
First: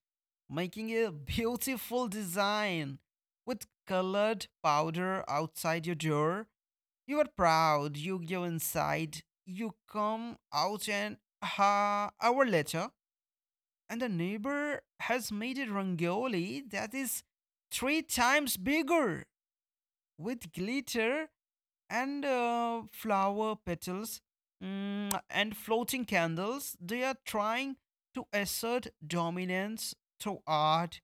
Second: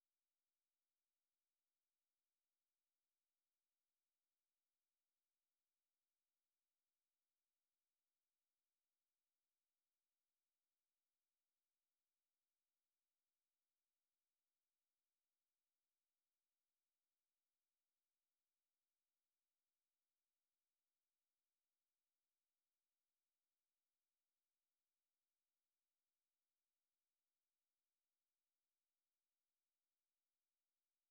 making a beautiful design with colored powder outside your door. You are proud, you go inside, you come out an ha hour later, and the neighbor has made a rangoli that is three times bigger with glitter and flower petals and floating candles. They are trying to assert dominance through art.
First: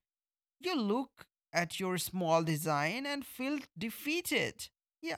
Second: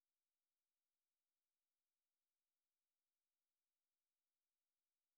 You look at your small design and feel defeated. Yeah,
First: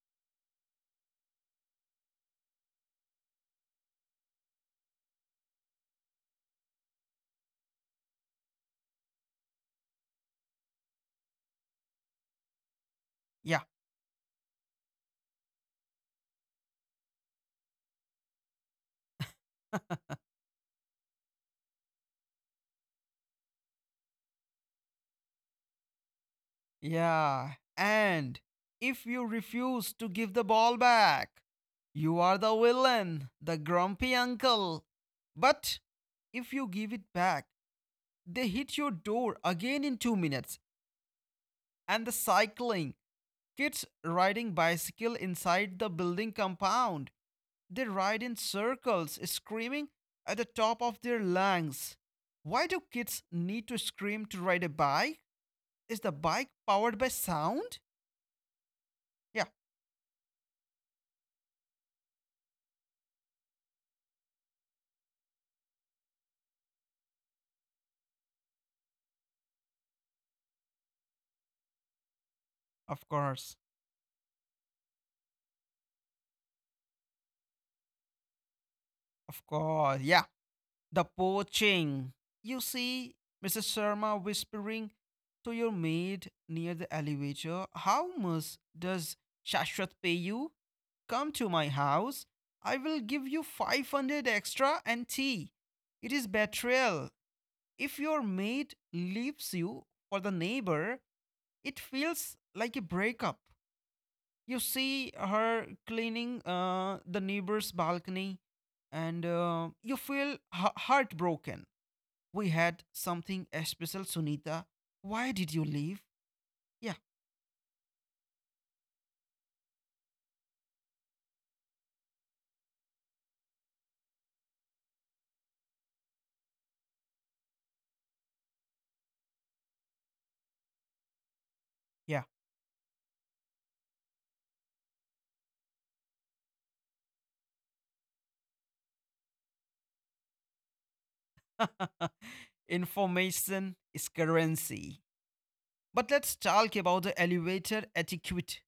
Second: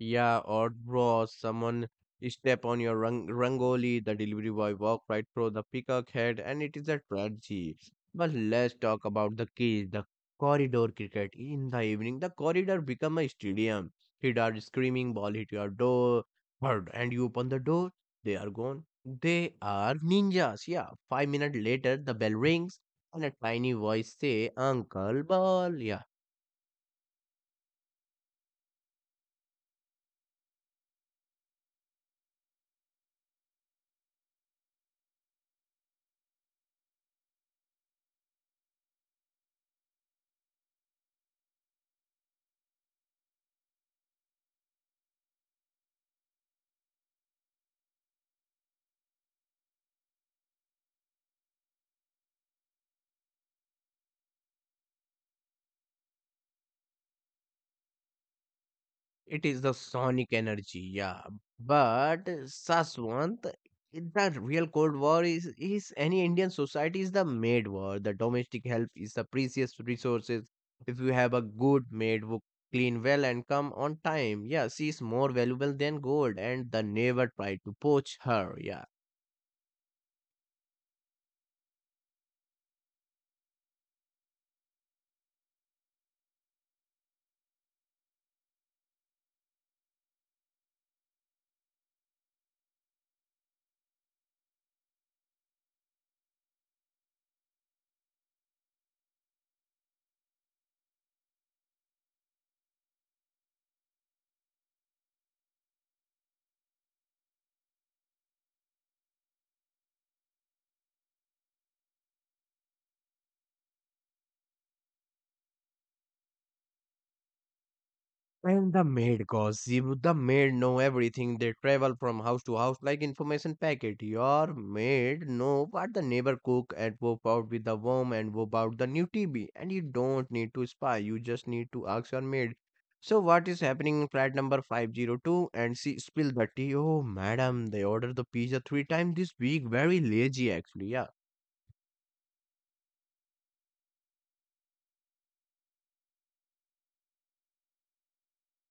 Yeah, or bro, someone step on your rangoli, the delivery boy walk right through the peacock head, and it is a tragedy. But let's talk about the keys, the corridor cricket. In the evening, the corridor become a yeah. stadium. Kids are screaming, ball hit your door, bird, and you open the door, they are gone. They are ninjas. Yeah, 5 minutes later, the bell rings, and a tiny voice say, "Uncle Ball." Yeah, Yeah, and if you refuse to give the ball back, you are the villain, the grumpy uncle. But if you give it back, they hit your door again in 2 minutes. And the cycling kids riding bicycle inside the building compound. They ride in circles, screaming at the top of their lungs. Why do kids need to scream to ride a bike? Is the bike powered by sound? it Yeah, is the sonic energy, yeah. But Saswant, the real Cold War is any Indian society is the maid war. The domestic help is the precious resources. If you have a good maid who clean of well and course. come on time, yeah, she is more valuable than gold, and the neighbor try to poach her. Yeah. Of course. Yeah. The poaching. You see Mrs. Sharma whispering to your maid near the elevator. How much does Shashwat pay you? Come to my house. I will give you 500 extra and tea. It is betrayal. If your maid leaves you for the neighbor, it feels like a breakup. You see her cleaning the neighbor's balcony, and you feel heartbroken. We had something special, Sunita. Why did you leave? Yeah, And the maid gossip, the maid know everything. They travel from house to house like information packet. Your maid know what the neighbor cook and whoop out with the worm and whoop out the new TV. And you don't need to spy. You just need to ask your yeah. maid. So what is happening in flat number 502? And she spill the tea. Oh, madam, they ordered the pizza three times this week. Very lazy actually. Yeah. Information is currency. But let's talk about the elevator etiquette,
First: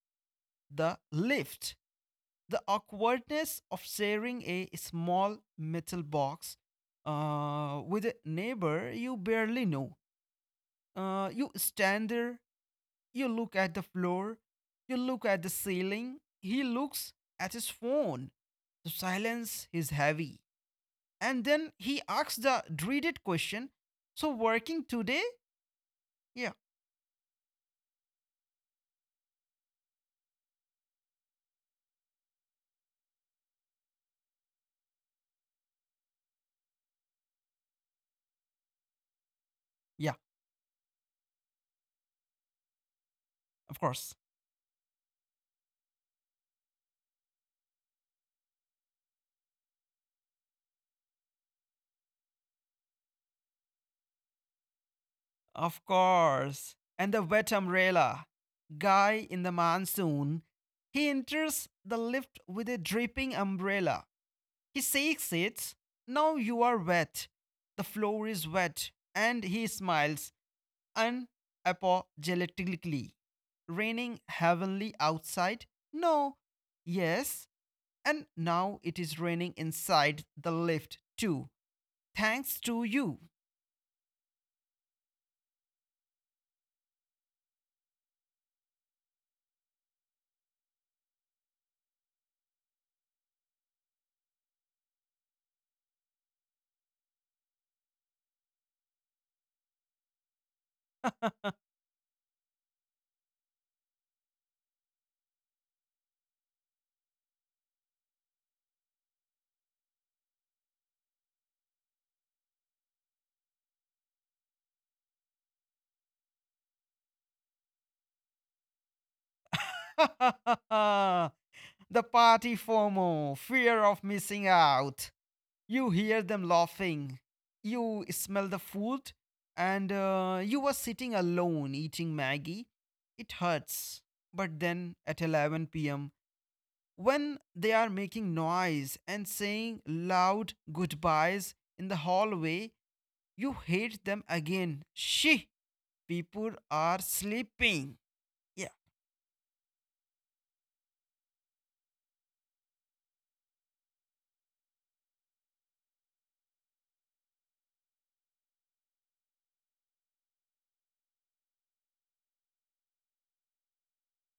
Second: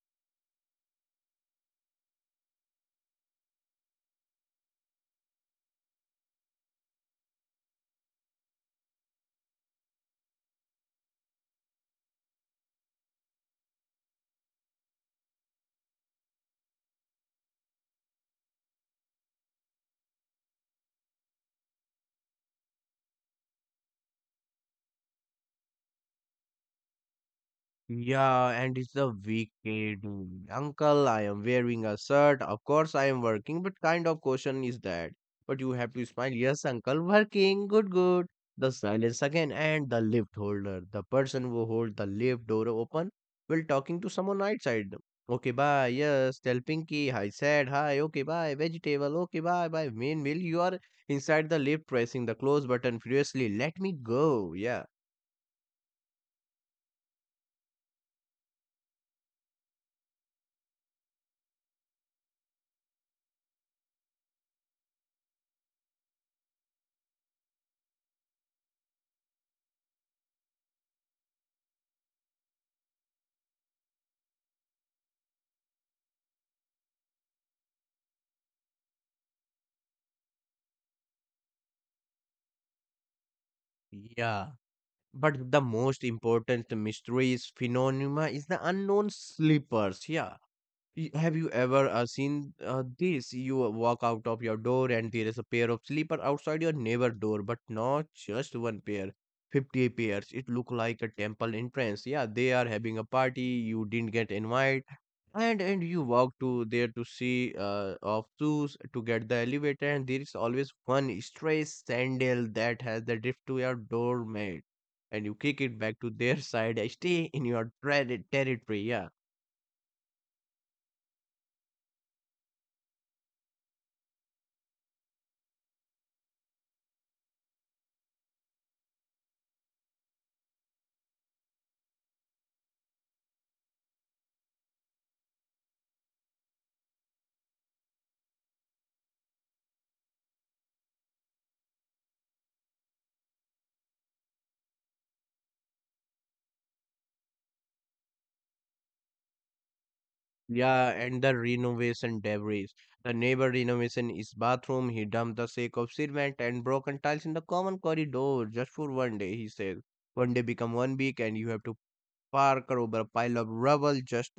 the lift, the awkwardness of sharing a small metal box with a neighbor you barely know. You stand there. You look at the floor, you look at the ceiling, he looks at his phone. The silence is heavy. And then he asks the dreaded question. So, working today? Yeah, Yeah, and it's a weekend. Uncle, I am wearing a shirt. Of course, I am working, but kind of question is that? But you have to smile. Yes, uncle, working. Good, good. The silence again, and the yeah, lift holder, the person who hold the lift door open while of talking to course. someone outside. Okay, bye. Yes, tell Pinky I said hi. Okay, bye. Vegetable. Okay, bye. Bye. Meanwhile, you are inside the lift, pressing the close button furiously. Let me go. Yeah. Of course. And the wet umbrella. Guy in the monsoon. He enters the lift with a dripping umbrella. He shakes it. Now you are wet. The floor is wet. And he smiles unapologetically. Raining heavenly outside? No. Yes. And now it is raining inside the lift too. Thanks to you. Yeah. But the most important mysteries phenomena is the unknown sleepers. Yeah. Have you ever seen this? You walk out of your door and there is a pair of sleeper outside your neighbor door, but not just one pair. 50 pairs. It look like a temple entrance. Yeah, they are having a party. You didn't get invited and you walk to there to see of shoes to get the elevator and there is always one stray sandal that has the drift to your doormat and you kick it back to their side and stay in your territory, yeah. The party FOMO, fear of missing out. You hear them laughing. You smell the food. And you were sitting alone eating Maggie. It hurts. But then at 11 p.m., when they are making noise and saying loud goodbyes in the hallway, you hate them again. She, people are sleeping. Yeah, Yeah, and the renovation debris, the neighbor renovation is bathroom. He dumped the sake of cement and broken tiles in the common corridor just for one day, he says. One day become one week and you have to park over a pile of rubble just.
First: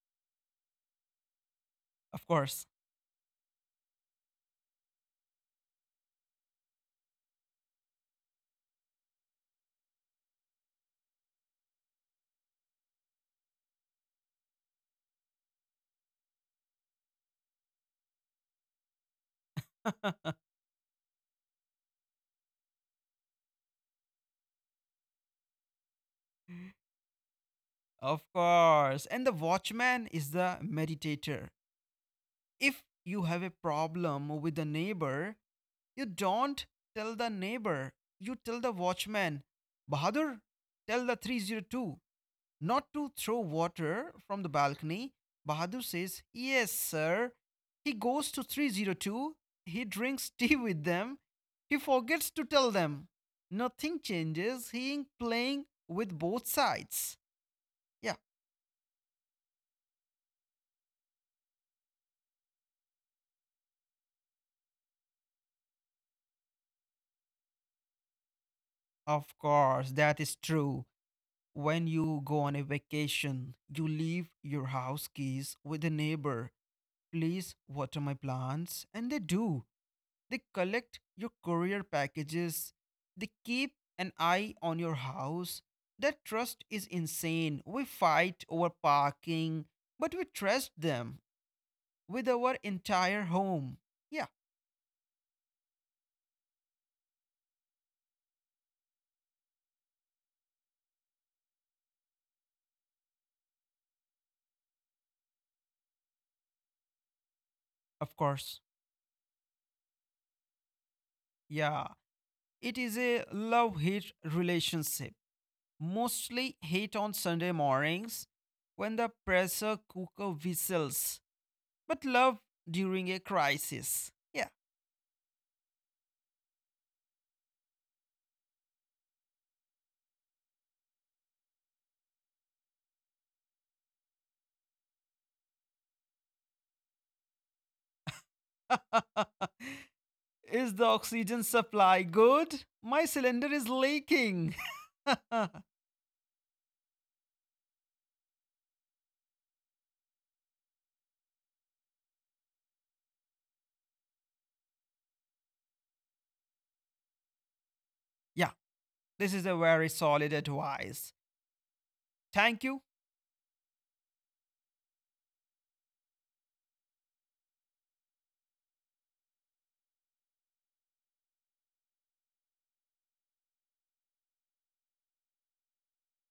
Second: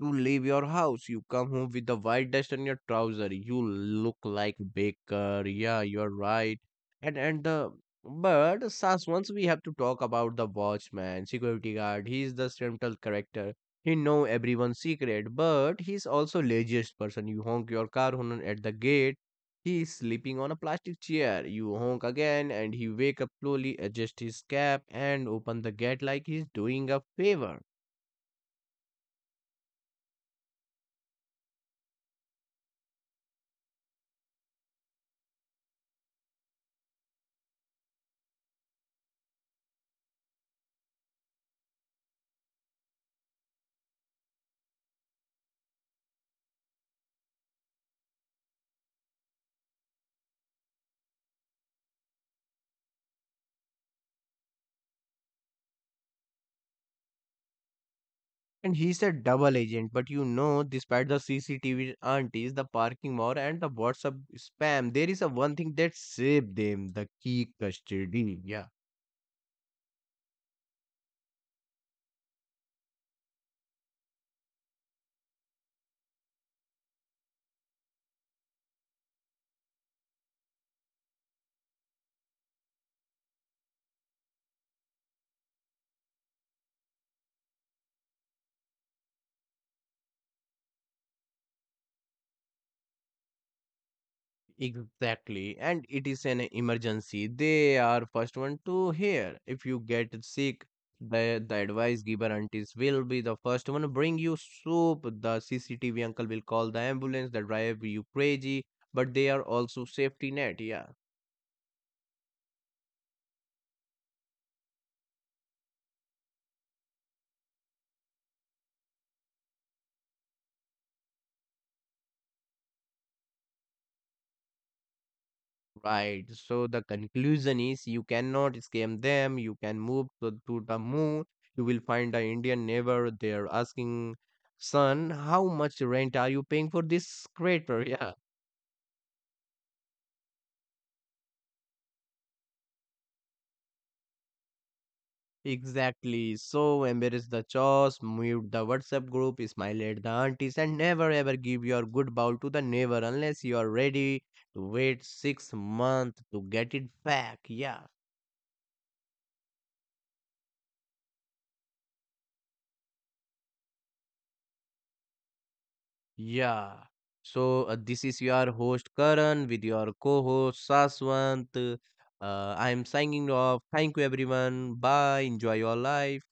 You leave your house, you come home with the of white dust on course. your trouser. You look like baker. Yeah, you're right. And the but Sas, once we have to talk about the watchman, security guard. He's the central character. He know everyone's secret, but he's also laziest person. You honk your car horn at the gate. He's sleeping on a plastic chair. You honk again, and he wake up slowly, adjust his cap, and open the gate like he's doing a favor. Of course. And the watchman is the meditator. If you have a problem with the neighbor, you don't tell the neighbor. You tell the watchman, Bahadur, tell the 302 not to throw water from the balcony. Bahadur says, Yes, sir. He goes to 302. He drinks tea with them. He forgets to tell them. Nothing changes. He is playing with both sides. Yeah, And he's a double agent, but you know, despite the CCTV aunties, the parking war, and the WhatsApp spam, there is a one thing that saved them the key custody. Yeah, of course, that is true. When you go on a vacation, you leave your house keys with a neighbor. Please water my plants. And they do. They collect your courier packages. They keep an eye on your house. That trust is insane. We fight over parking, but we trust them with our entire home. Yeah, exactly. And it is an emergency. They are first one to hear. If you get sick, the advice giver aunties will be the first one to bring you soup. The CCTV uncle will call the ambulance, the driver you of course. crazy, but they are also safety net. Yeah. Yeah. It is a love hate relationship. Mostly hate on Sunday mornings when the pressure cooker whistles, but love during a crisis. Yeah. Right. So the conclusion is you cannot scam them. You can move to the moon. You will find an Indian neighbor there asking, son, how much rent are you paying for this crater? Yeah, Is the oxygen supply good? My cylinder is leaking. Yeah, exactly. So embrace the chores, mute the WhatsApp group, smile at the aunties, and never ever give your good bowl to the neighbor unless you are ready to wait 6 months to get it back. Yeah. this is a very solid advice. Thank you Yeah. So this is your host Karan with your co-host Saswant. I'm signing off. Thank you everyone. Bye. Enjoy your life.